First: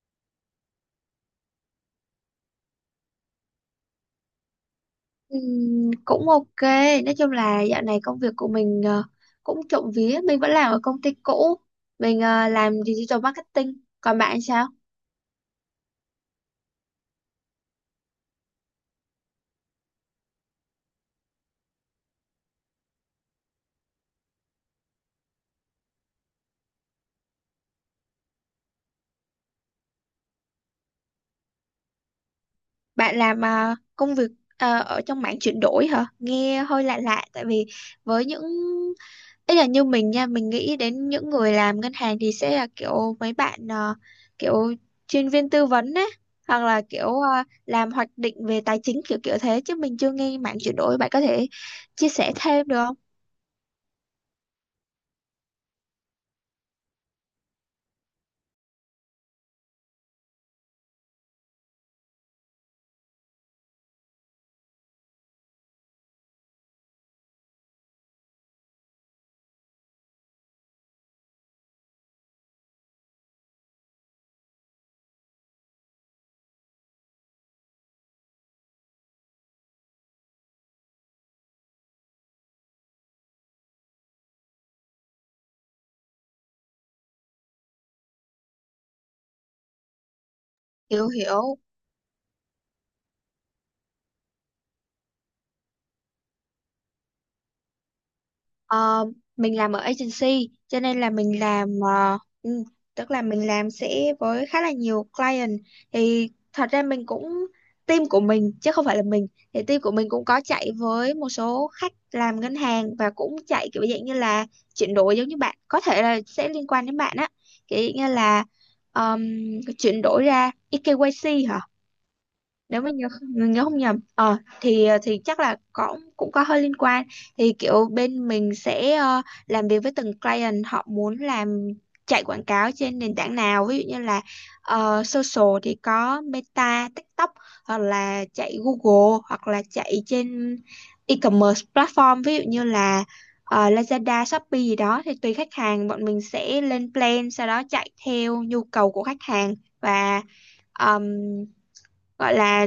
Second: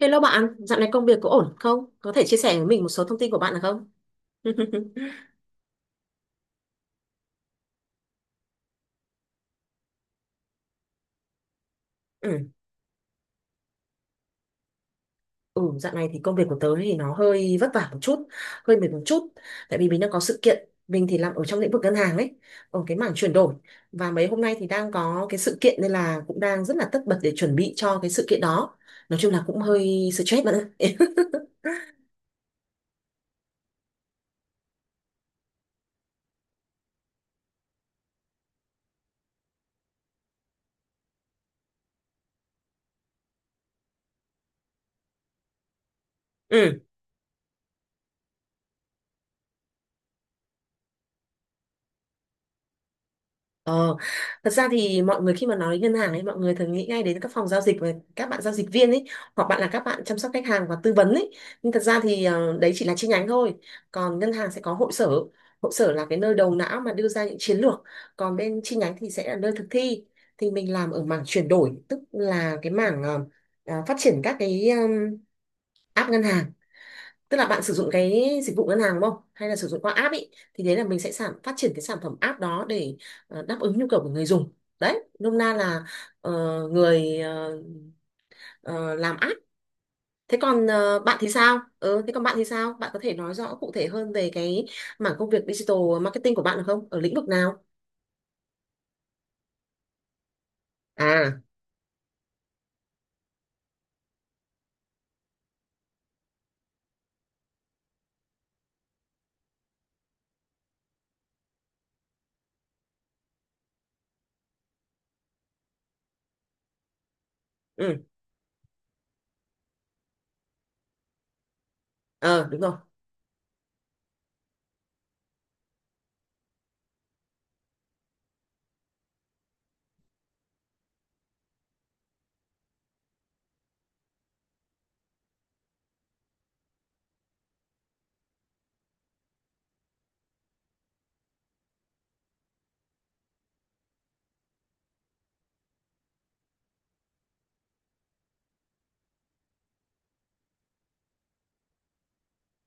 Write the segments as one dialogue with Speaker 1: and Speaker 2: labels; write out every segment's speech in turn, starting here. Speaker 1: Hello bạn, dạo này công việc có ổn không? Có thể chia sẻ với mình một số thông tin của bạn được không?
Speaker 2: Cũng ok, nói chung là dạo này công việc của mình cũng trộm vía mình vẫn làm ở công ty cũ. Mình
Speaker 1: Ừ.
Speaker 2: làm digital marketing, còn bạn sao?
Speaker 1: Ừ, dạo này thì công việc của tớ thì nó hơi vất vả một chút, hơi mệt một chút. Tại vì mình đang có sự kiện, mình thì làm ở trong lĩnh vực ngân hàng ấy, ở cái mảng chuyển đổi. Và mấy hôm nay thì đang có cái sự kiện nên là cũng đang rất là tất bật để chuẩn bị cho cái sự kiện đó. Nói chung là cũng hơi stress bạn ạ.
Speaker 2: Bạn làm công việc ở trong mảng chuyển đổi hả? Nghe hơi lạ lạ, tại vì với những, ý là như mình nha, mình nghĩ đến những người làm ngân hàng thì sẽ là kiểu mấy bạn kiểu chuyên viên tư vấn á, hoặc
Speaker 1: Ừ.
Speaker 2: là kiểu làm hoạch định về tài chính kiểu kiểu thế, chứ mình chưa nghe mảng chuyển đổi. Bạn có thể chia sẻ thêm được không?
Speaker 1: Ờ, Thật ra thì mọi người khi mà nói đến ngân hàng ấy, mọi người thường nghĩ ngay đến các phòng giao dịch và các bạn giao dịch viên ấy, hoặc bạn là các bạn chăm sóc khách hàng và tư vấn ấy. Nhưng thật ra thì đấy chỉ là chi nhánh thôi. Còn ngân hàng sẽ có hội sở. Hội sở là cái nơi đầu não mà đưa ra những chiến lược. Còn bên chi nhánh thì sẽ là nơi thực thi. Thì mình làm ở mảng chuyển đổi, tức là cái mảng phát triển các cái app ngân hàng, tức là bạn sử dụng cái dịch vụ ngân hàng đúng không, hay là sử dụng qua app ý, thì đấy là mình sẽ phát triển cái sản phẩm app đó để đáp ứng nhu cầu của người dùng. Đấy, nôm na là ờ, người ờ, làm app. Thế còn
Speaker 2: Hiểu
Speaker 1: bạn thì
Speaker 2: hiểu.
Speaker 1: sao? Ừ, Thế còn bạn thì sao, bạn có thể nói rõ cụ thể hơn về cái mảng công việc digital marketing của bạn được không, ở lĩnh vực nào?
Speaker 2: Ờ, mình làm ở agency cho nên là
Speaker 1: À.
Speaker 2: mình làm tức là mình làm sẽ với khá là nhiều client. Thì thật ra mình cũng, team của mình chứ không phải là mình, thì team của mình cũng có chạy với một số khách làm ngân hàng, và cũng chạy kiểu dạng như là chuyển đổi giống như bạn, có thể là sẽ liên quan đến bạn á, kiểu dạng
Speaker 1: Ừ.
Speaker 2: như là um, chuyển đổi ra eKYC hả?
Speaker 1: Ờ, đúng rồi.
Speaker 2: Nếu mà nhớ mình nhớ không nhầm ờ thì chắc là có, cũng có hơi liên quan. Thì kiểu bên mình sẽ làm việc với từng client, họ muốn làm chạy quảng cáo trên nền tảng nào, ví dụ như là social thì có Meta, TikTok, hoặc là chạy Google, hoặc là chạy trên e-commerce platform, ví dụ như là Lazada, Shopee gì đó. Thì tùy khách hàng, bọn mình sẽ lên plan sau đó chạy theo nhu cầu của khách hàng. Và ờm, gọi là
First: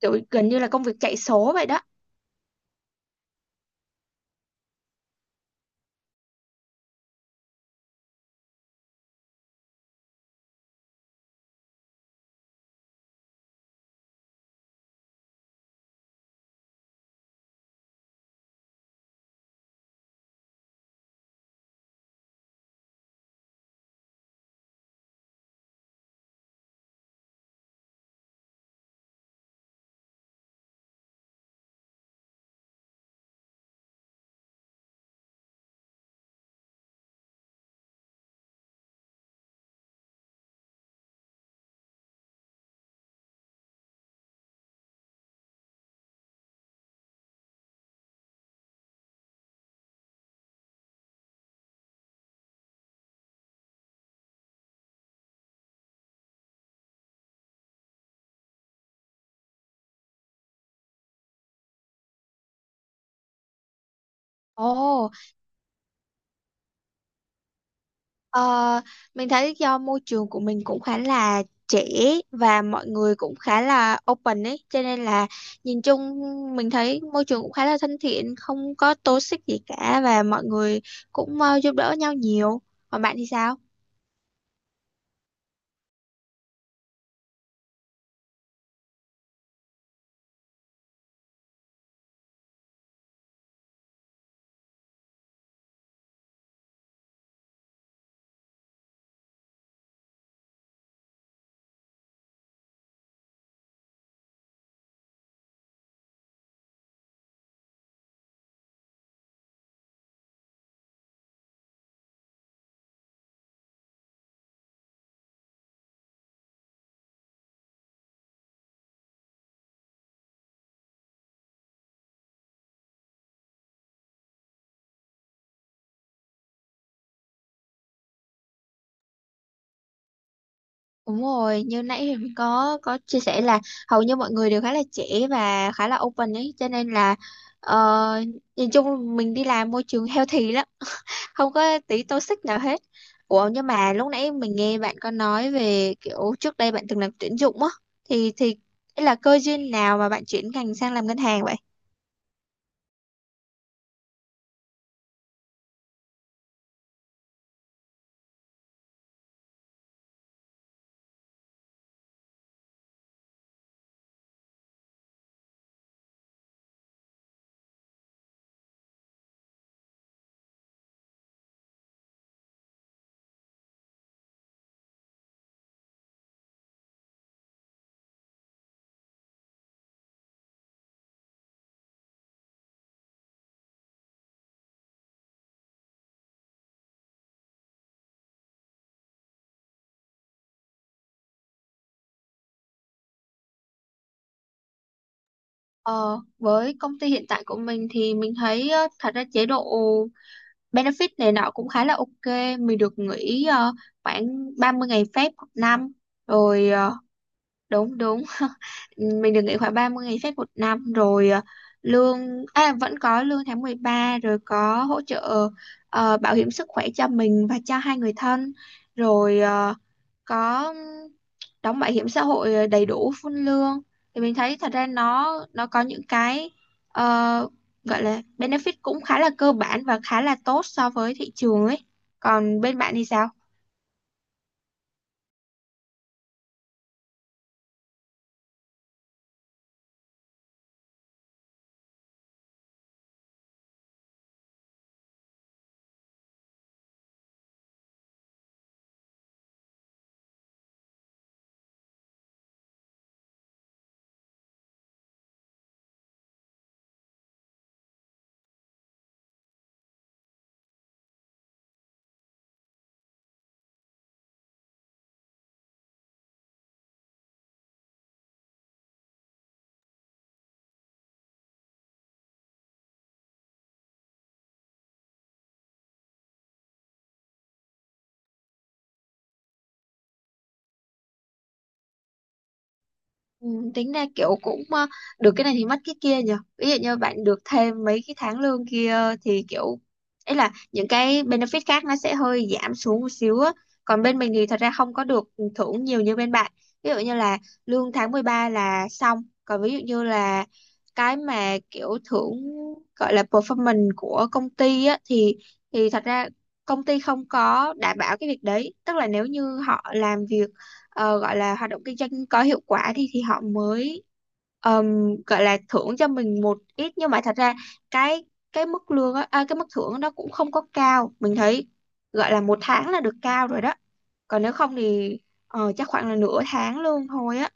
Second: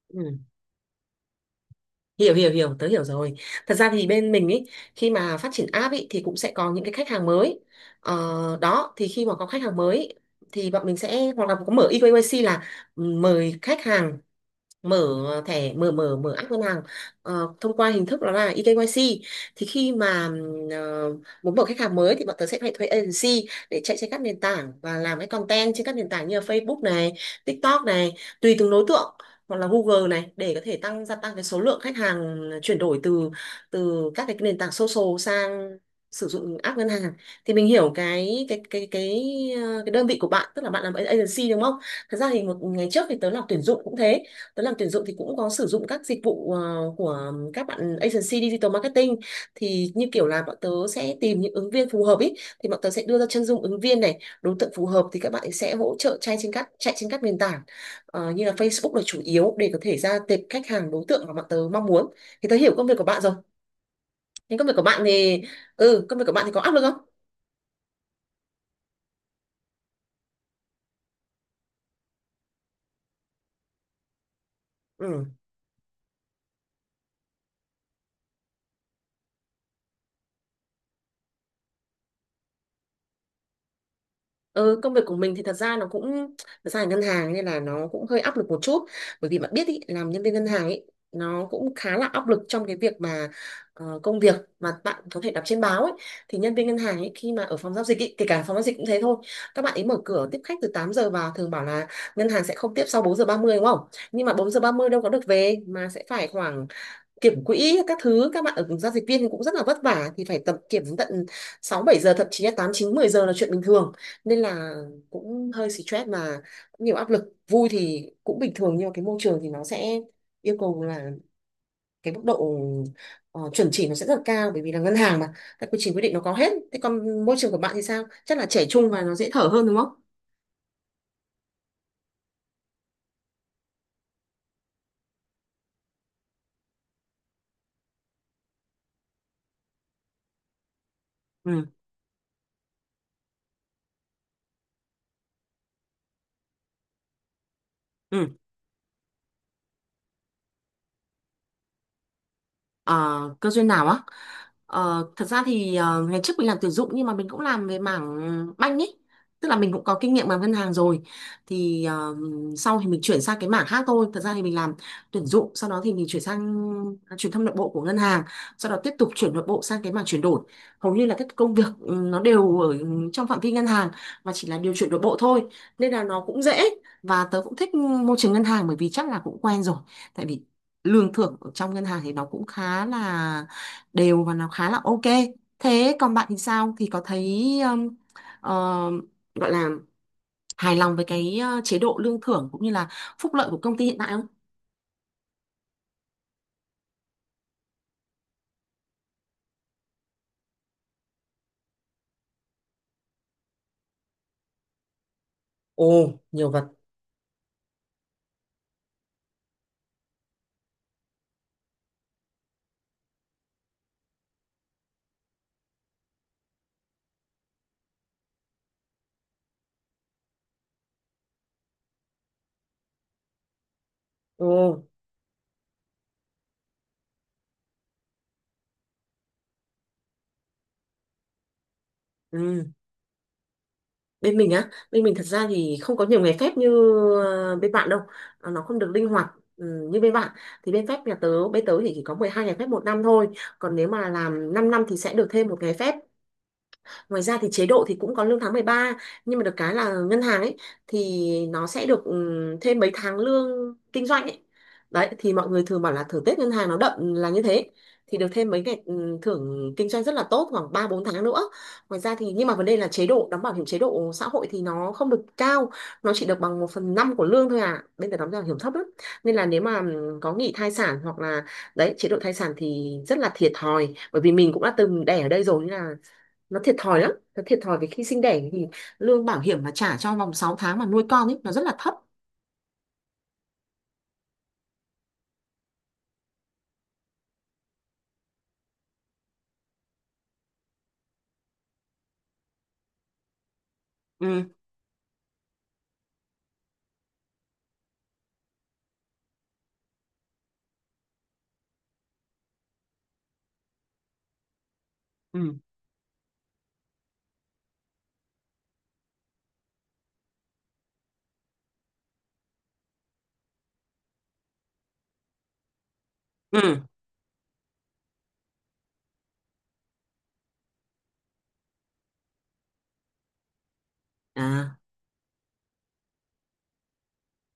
Speaker 2: kiểu
Speaker 1: Ừ,
Speaker 2: gần như là công việc chạy số vậy đó.
Speaker 1: hiểu hiểu hiểu, tớ hiểu rồi. Thật ra thì bên mình ấy, khi mà phát triển app ấy thì cũng sẽ có những cái khách hàng mới. ờ, Đó, thì khi mà có khách hàng mới ý, thì bọn mình sẽ hoặc là có mở eKYC, là mời khách hàng mở thẻ, mở mở mở app ngân hàng thông qua hình thức đó là eKYC. Thì khi mà muốn mở khách hàng mới thì bọn tớ sẽ phải thuê agency để chạy trên các nền tảng và làm cái content trên các nền tảng như là Facebook này, TikTok này, tùy từng đối tượng, hoặc là Google này, để có thể tăng, gia tăng cái số lượng khách hàng chuyển đổi từ từ các cái nền tảng social sang sử dụng app ngân hàng. Thì mình hiểu cái đơn vị của bạn, tức là bạn làm agency đúng không. Thật ra thì một ngày trước thì tớ làm tuyển dụng cũng thế. Tớ làm tuyển dụng thì cũng có sử dụng các dịch vụ của các bạn agency digital marketing. Thì như kiểu là bọn tớ sẽ tìm những ứng viên phù hợp ý, thì bọn tớ sẽ đưa ra chân dung ứng viên này, đối tượng phù hợp, thì các bạn ấy sẽ hỗ trợ chạy trên các nền tảng như là Facebook là chủ yếu, để có thể ra tệp khách hàng, đối tượng mà bọn tớ mong muốn. Thì tớ hiểu công việc của bạn rồi, nhưng công việc của bạn
Speaker 2: Ồ,
Speaker 1: thì, công việc của bạn thì có áp lực không?
Speaker 2: ờ, mình thấy do môi trường của mình cũng khá là trẻ và mọi người cũng khá là open ấy, cho nên
Speaker 1: Ừ.
Speaker 2: là nhìn chung mình thấy môi trường cũng khá là thân thiện, không có toxic gì cả, và mọi người cũng giúp đỡ nhau nhiều. Còn bạn thì sao?
Speaker 1: Ừ, công việc của mình thì thật ra là ngân hàng nên là nó cũng hơi áp lực một chút, bởi vì bạn biết ý, làm nhân viên ngân hàng ý, nó cũng khá là áp lực trong cái việc mà công việc mà bạn có thể đọc trên báo ấy. Thì nhân viên ngân hàng ấy khi mà ở phòng giao dịch ý, kể cả phòng giao dịch cũng thế thôi, các bạn ấy mở cửa tiếp khách từ 8 giờ, vào thường bảo là ngân hàng sẽ không tiếp sau 4:30 đúng không, nhưng mà 4:30 đâu có được về, mà sẽ phải khoảng kiểm quỹ các thứ. Các bạn ở giao dịch viên thì cũng rất là vất vả, thì phải tập kiểm đến tận 6 7 giờ, thậm chí là 8 9 10 giờ là chuyện bình thường. Nên là cũng hơi stress mà, cũng nhiều áp lực. Vui thì cũng bình thường, nhưng mà cái môi trường thì nó sẽ yêu cầu là cái mức độ chuẩn chỉ nó sẽ rất là cao, bởi vì là ngân hàng mà, các quy trình quy định nó có hết. Thế còn môi trường của bạn thì sao, chắc là trẻ trung và nó dễ thở hơn đúng không?
Speaker 2: Đúng rồi, như nãy thì mình có chia sẻ là hầu như mọi người đều khá là trẻ và khá là open ấy, cho nên là ờ, nhìn chung mình đi làm môi trường healthy lắm. Không
Speaker 1: Ừ.
Speaker 2: có tí toxic nào hết. Ủa, nhưng mà lúc nãy mình nghe bạn có nói về kiểu trước đây bạn từng làm tuyển dụng á, thì
Speaker 1: Ừ.
Speaker 2: thì là cơ duyên nào mà bạn chuyển ngành sang làm ngân hàng vậy?
Speaker 1: Ờ, cơ duyên nào á. Ờ, thật ra thì ngày trước mình làm tuyển dụng, nhưng mà mình cũng làm về mảng banh ấy, tức là mình cũng có kinh nghiệm làm ngân hàng rồi. Thì sau thì mình chuyển sang cái mảng khác thôi. Thật ra thì mình làm tuyển dụng, sau đó thì mình chuyển sang truyền thông nội bộ của ngân hàng, sau đó tiếp tục chuyển nội bộ sang cái mảng chuyển đổi. Hầu như là các công việc ừ, nó đều ở trong phạm vi ngân hàng, mà chỉ là điều chuyển nội bộ thôi, nên là nó cũng dễ. Và tớ cũng thích môi trường ngân hàng, bởi vì chắc là cũng quen rồi, tại vì lương thưởng ở trong ngân hàng thì nó cũng khá là đều và nó khá là ok. Thế còn bạn thì sao, thì có thấy ờ, gọi là hài lòng với cái chế độ lương thưởng cũng như là phúc lợi của công ty hiện tại không?
Speaker 2: Ờ, với công ty hiện tại của mình thì mình thấy thật ra chế độ benefit này nọ cũng khá là ok. Mình được nghỉ khoảng 30 ngày phép một năm.
Speaker 1: Ồ, nhiều vật.
Speaker 2: Rồi đúng đúng, mình được nghỉ khoảng 30 ngày phép một năm. Rồi lương, à, vẫn có lương tháng 13. Rồi có hỗ trợ bảo hiểm sức khỏe cho mình và cho hai người thân. Rồi có đóng bảo hiểm xã hội đầy đủ full lương. Thì mình thấy thật
Speaker 1: Ồ.
Speaker 2: ra nó có những cái ờ, gọi là benefit cũng khá là cơ bản và khá là tốt so với thị trường ấy. Còn
Speaker 1: Ừ.
Speaker 2: bên bạn thì sao?
Speaker 1: Bên mình á, bên mình thật ra thì không có nhiều ngày phép như bên bạn đâu. Ờ, nó không được linh hoạt ừ, như bên bạn. Thì bên tớ thì chỉ có 12 ngày phép một năm thôi, còn nếu mà làm 5 năm thì sẽ được thêm một ngày phép. Ngoài ra thì chế độ thì cũng có lương tháng 13, nhưng mà được cái là ngân hàng ấy thì nó sẽ được thêm mấy tháng lương kinh doanh ấy. Đấy, thì mọi người thường bảo là thưởng Tết ngân hàng nó đậm là như thế. Thì được thêm mấy ngày thưởng kinh doanh rất là tốt, khoảng 3 4 tháng nữa. Ngoài ra thì, nhưng mà vấn đề là chế độ đóng bảo hiểm, chế độ xã hội thì nó không được cao, nó chỉ được bằng 1/5 của lương thôi à. Bên ta đóng bảo hiểm thấp lắm. Nên là nếu mà có nghỉ thai sản hoặc là, đấy, chế độ thai sản thì rất là thiệt thòi, bởi vì mình cũng đã từng đẻ ở đây rồi, nên là nó thiệt thòi lắm. Nó thiệt thòi vì khi sinh đẻ thì lương bảo hiểm mà trả cho vòng 6 tháng mà nuôi con ấy nó rất là thấp.
Speaker 2: Ừ, tính ra kiểu cũng được cái này thì mất cái kia nhỉ. Ví dụ như bạn được thêm mấy cái tháng lương kia thì kiểu ấy là những cái benefit khác nó sẽ hơi giảm xuống một xíu á. Còn bên mình
Speaker 1: Ừ.
Speaker 2: thì thật ra không có được thưởng nhiều như bên bạn. Ví dụ như là lương tháng 13 là xong, còn ví dụ như là cái mà kiểu thưởng gọi là performance của công ty á thì
Speaker 1: Ừ.
Speaker 2: thật ra công ty không có đảm bảo cái việc đấy, tức là nếu như họ làm việc gọi là hoạt động kinh doanh có hiệu quả thì họ mới gọi là thưởng cho mình một
Speaker 1: Ừ.
Speaker 2: ít. Nhưng mà thật ra cái cái mức lương á, à, cái mức thưởng đó cũng không có cao, mình thấy gọi là một tháng là được cao rồi đó, còn nếu
Speaker 1: À.
Speaker 2: không thì chắc khoảng là nửa tháng lương thôi á.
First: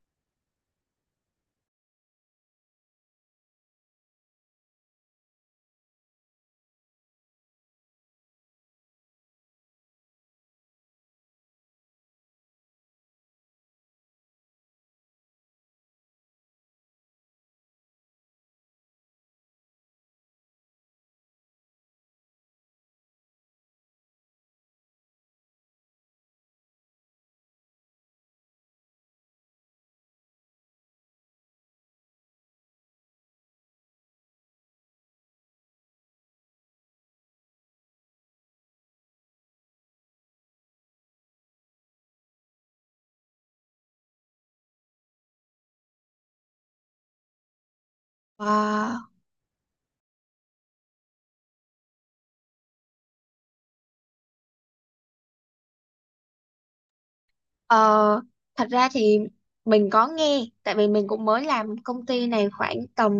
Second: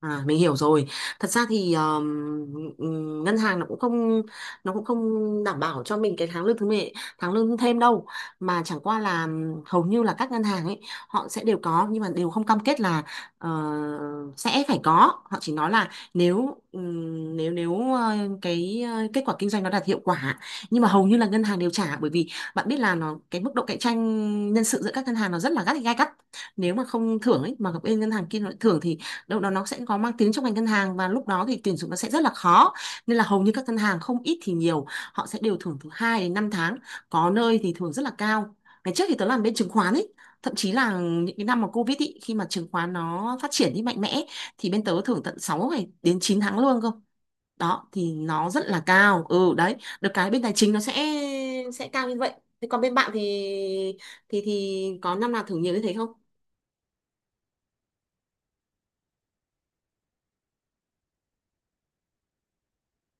Speaker 1: À, mình hiểu rồi. Thật ra thì ngân hàng nó cũng không đảm bảo cho mình cái tháng lương thêm đâu, mà chẳng qua là hầu như là các ngân hàng ấy họ sẽ đều có, nhưng mà đều không cam kết là ờ, sẽ phải có. Họ chỉ nói là nếu nếu nếu ờ, cái kết quả kinh doanh nó đạt hiệu quả. Nhưng mà hầu như là ngân hàng đều trả, bởi vì bạn biết là nó cái mức độ cạnh tranh nhân sự giữa các ngân hàng nó rất là gay gắt, nếu mà không thưởng ấy mà bên ngân hàng kia nó lại thưởng thì đâu đó nó sẽ có mang tiếng trong ngành ngân hàng, và lúc đó thì tuyển dụng nó sẽ rất là khó. Nên là hầu như các ngân hàng không ít thì nhiều họ sẽ đều thưởng từ 2 đến 5 tháng, có nơi thì thưởng rất là cao. Ngày trước thì tớ làm bên chứng khoán ấy, thậm chí là những cái năm mà Covid ý, khi mà chứng khoán nó phát triển đi mạnh mẽ, thì bên tớ thưởng tận 6 ngày đến 9 tháng lương cơ. Đó, thì nó rất là
Speaker 2: Wow.
Speaker 1: cao. Ừ, đấy, được cái bên tài chính nó sẽ cao như vậy. Thế còn bên bạn thì, thì có năm nào thưởng nhiều như thế không?
Speaker 2: Ờ, thật ra thì mình có nghe tại vì mình cũng mới làm công ty này khoảng tầm,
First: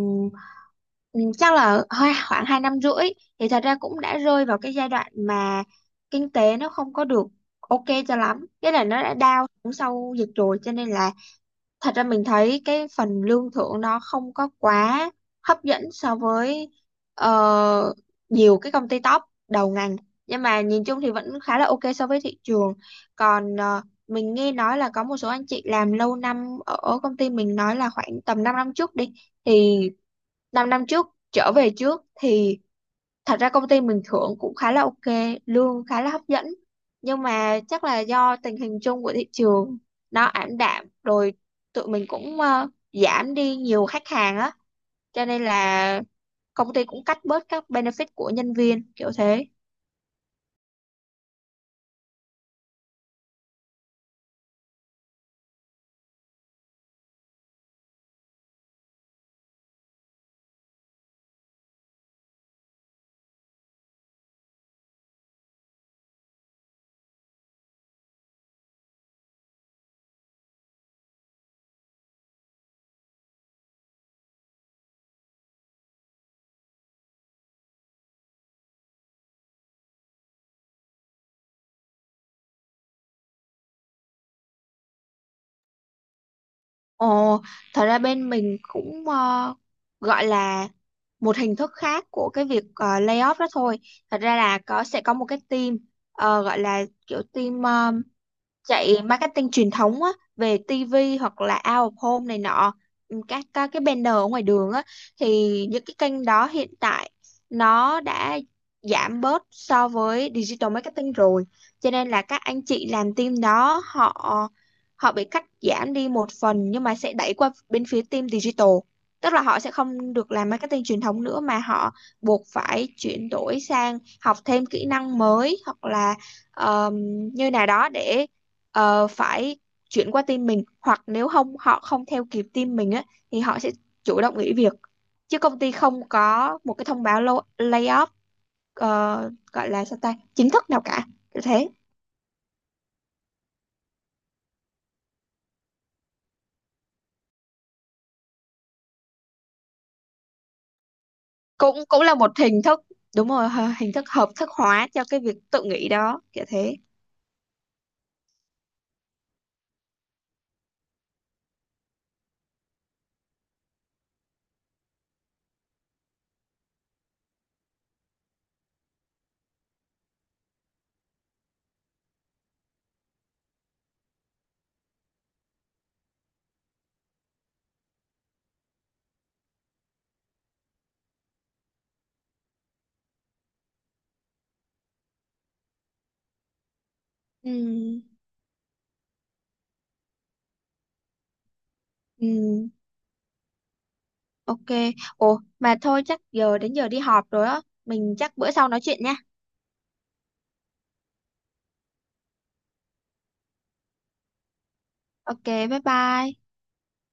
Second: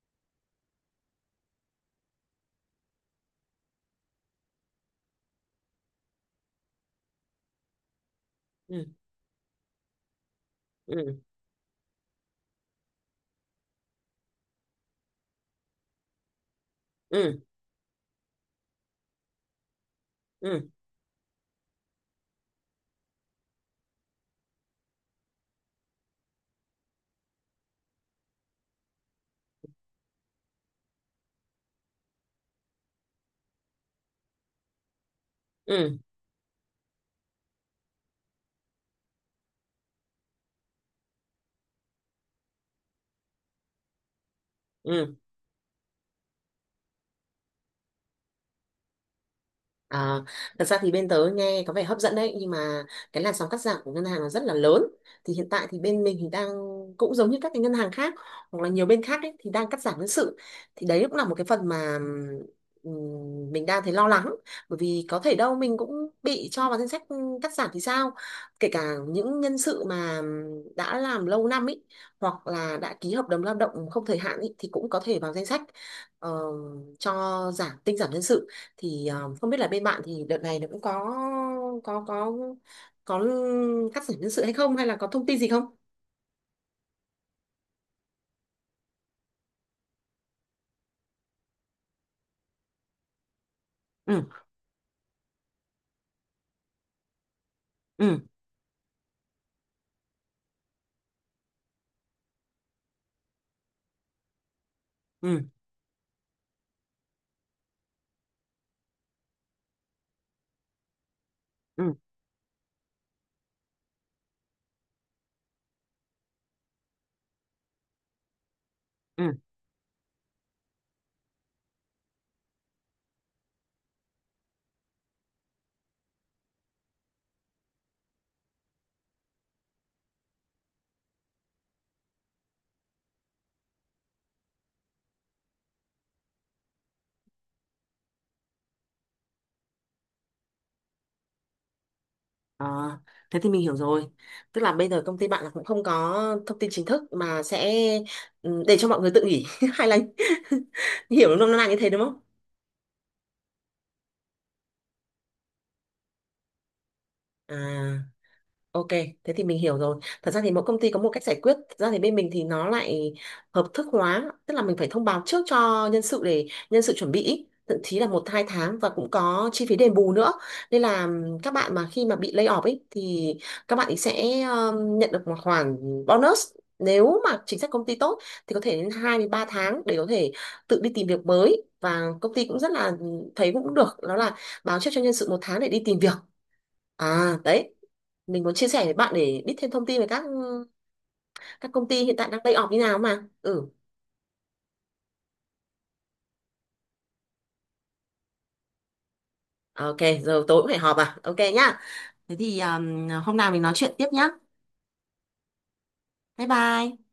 Speaker 2: Chắc là hơi khoảng 2,5 năm, thì thật ra cũng đã rơi vào cái giai đoạn mà kinh tế nó không có được ok cho lắm, cái là
Speaker 1: Ừ.
Speaker 2: nó đã down xuống sau dịch rồi, cho nên là
Speaker 1: Ừ.
Speaker 2: thật ra mình thấy cái phần lương thưởng nó không có quá hấp dẫn so với
Speaker 1: Ừ.
Speaker 2: ờ, nhiều cái công ty top đầu ngành. Nhưng
Speaker 1: Ừ.
Speaker 2: mà nhìn chung thì vẫn khá là ok so với thị trường. Còn mình nghe nói là có một số anh chị làm lâu năm ở ở công ty mình nói là khoảng tầm 5 năm trước đi, thì 5 năm trước trở về trước thì thật ra công ty mình thưởng cũng khá là ok, lương
Speaker 1: Ừ.
Speaker 2: khá là hấp dẫn. Nhưng mà chắc là do tình hình chung của thị trường nó ảm đạm rồi, tụi mình cũng giảm đi nhiều khách hàng á,
Speaker 1: Ừ.
Speaker 2: cho nên là công ty cũng cắt bớt các benefit của nhân viên kiểu thế.
Speaker 1: À, thật ra thì bên tớ nghe có vẻ hấp dẫn đấy, nhưng mà cái làn sóng cắt giảm của ngân hàng là rất là lớn. Thì hiện tại thì bên mình thì đang, cũng giống như các cái ngân hàng khác hoặc là nhiều bên khác ấy, thì đang cắt giảm nhân sự. Thì đấy cũng là một cái phần mà mình đang thấy lo lắng, bởi vì có thể đâu mình cũng bị cho vào danh sách cắt giảm thì sao. Kể cả những nhân sự mà đã làm lâu năm ấy, hoặc là đã ký hợp đồng lao động không thời hạn ấy, thì cũng có thể vào danh sách ờ, cho giảm tinh giảm nhân sự. Thì không biết là bên bạn thì đợt này nó cũng có có có cắt giảm nhân sự hay không, hay là có thông tin gì không?
Speaker 2: Ồ, thật ra bên mình cũng gọi là một hình thức khác của cái việc layoff đó thôi. Thật
Speaker 1: Ừ.
Speaker 2: ra là có, sẽ có một cái team gọi là kiểu team
Speaker 1: Ừ.
Speaker 2: chạy marketing truyền thống á, về TV hoặc là out of home này nọ, các cái banner ở ngoài đường á. Thì
Speaker 1: Ừ.
Speaker 2: những cái kênh đó hiện tại nó đã giảm bớt so với digital marketing rồi, cho
Speaker 1: Ừ.
Speaker 2: nên là các anh chị làm team đó họ, họ bị cắt giảm đi một phần, nhưng mà sẽ đẩy qua bên phía team digital.
Speaker 1: Ừ.
Speaker 2: Tức là họ sẽ không được làm marketing truyền thống nữa mà họ buộc phải chuyển đổi sang học thêm kỹ năng mới, hoặc là um, như nào đó để phải chuyển qua team mình, hoặc nếu không họ không theo kịp team mình á thì họ sẽ chủ động nghỉ việc, chứ công ty không có một cái thông báo layoff gọi là sao ta chính thức nào cả. Kiểu thế.
Speaker 1: Ờ, thế thì mình hiểu rồi. Tức là bây giờ công ty bạn là cũng không có thông tin chính thức, mà sẽ ừ, để cho mọi người tự nghỉ, hay là hiểu nôm na như
Speaker 2: Cũng
Speaker 1: thế đúng
Speaker 2: cũng là
Speaker 1: không?
Speaker 2: một hình thức, đúng rồi, hình thức hợp thức hóa cho cái việc tự nghỉ đó kiểu thế.
Speaker 1: À. Ok, thế thì mình hiểu rồi. Thật ra thì mỗi công ty có một cách giải quyết. Thật ra thì bên mình thì nó lại hợp thức hóa, tức là mình phải thông báo trước cho nhân sự để nhân sự chuẩn bị, ý, thậm chí là 1 2 tháng, và cũng có chi phí đền bù nữa. Nên là các bạn mà khi mà bị lay off ấy thì các bạn ấy sẽ nhận được một khoản bonus, nếu mà chính sách công ty tốt thì có thể đến 2 đến 3 tháng để có thể tự đi tìm việc mới. Và công ty cũng rất là thấy cũng được, đó là báo trước cho nhân sự một tháng để đi tìm việc. À đấy,
Speaker 2: Ừ.
Speaker 1: mình muốn chia sẻ với bạn để biết thêm thông tin về các ừ, các công ty hiện tại đang lay off
Speaker 2: Ừ,
Speaker 1: như nào mà. Ừ.
Speaker 2: ok. Ồ, mà thôi, chắc giờ đến giờ đi họp rồi á, mình chắc bữa sau nói chuyện nha.
Speaker 1: Ok. Giờ tối cũng phải họp à, ok nhá. Thế thì hôm nào mình nói chuyện tiếp nhá.
Speaker 2: Ok, bye bye.
Speaker 1: Bye bye.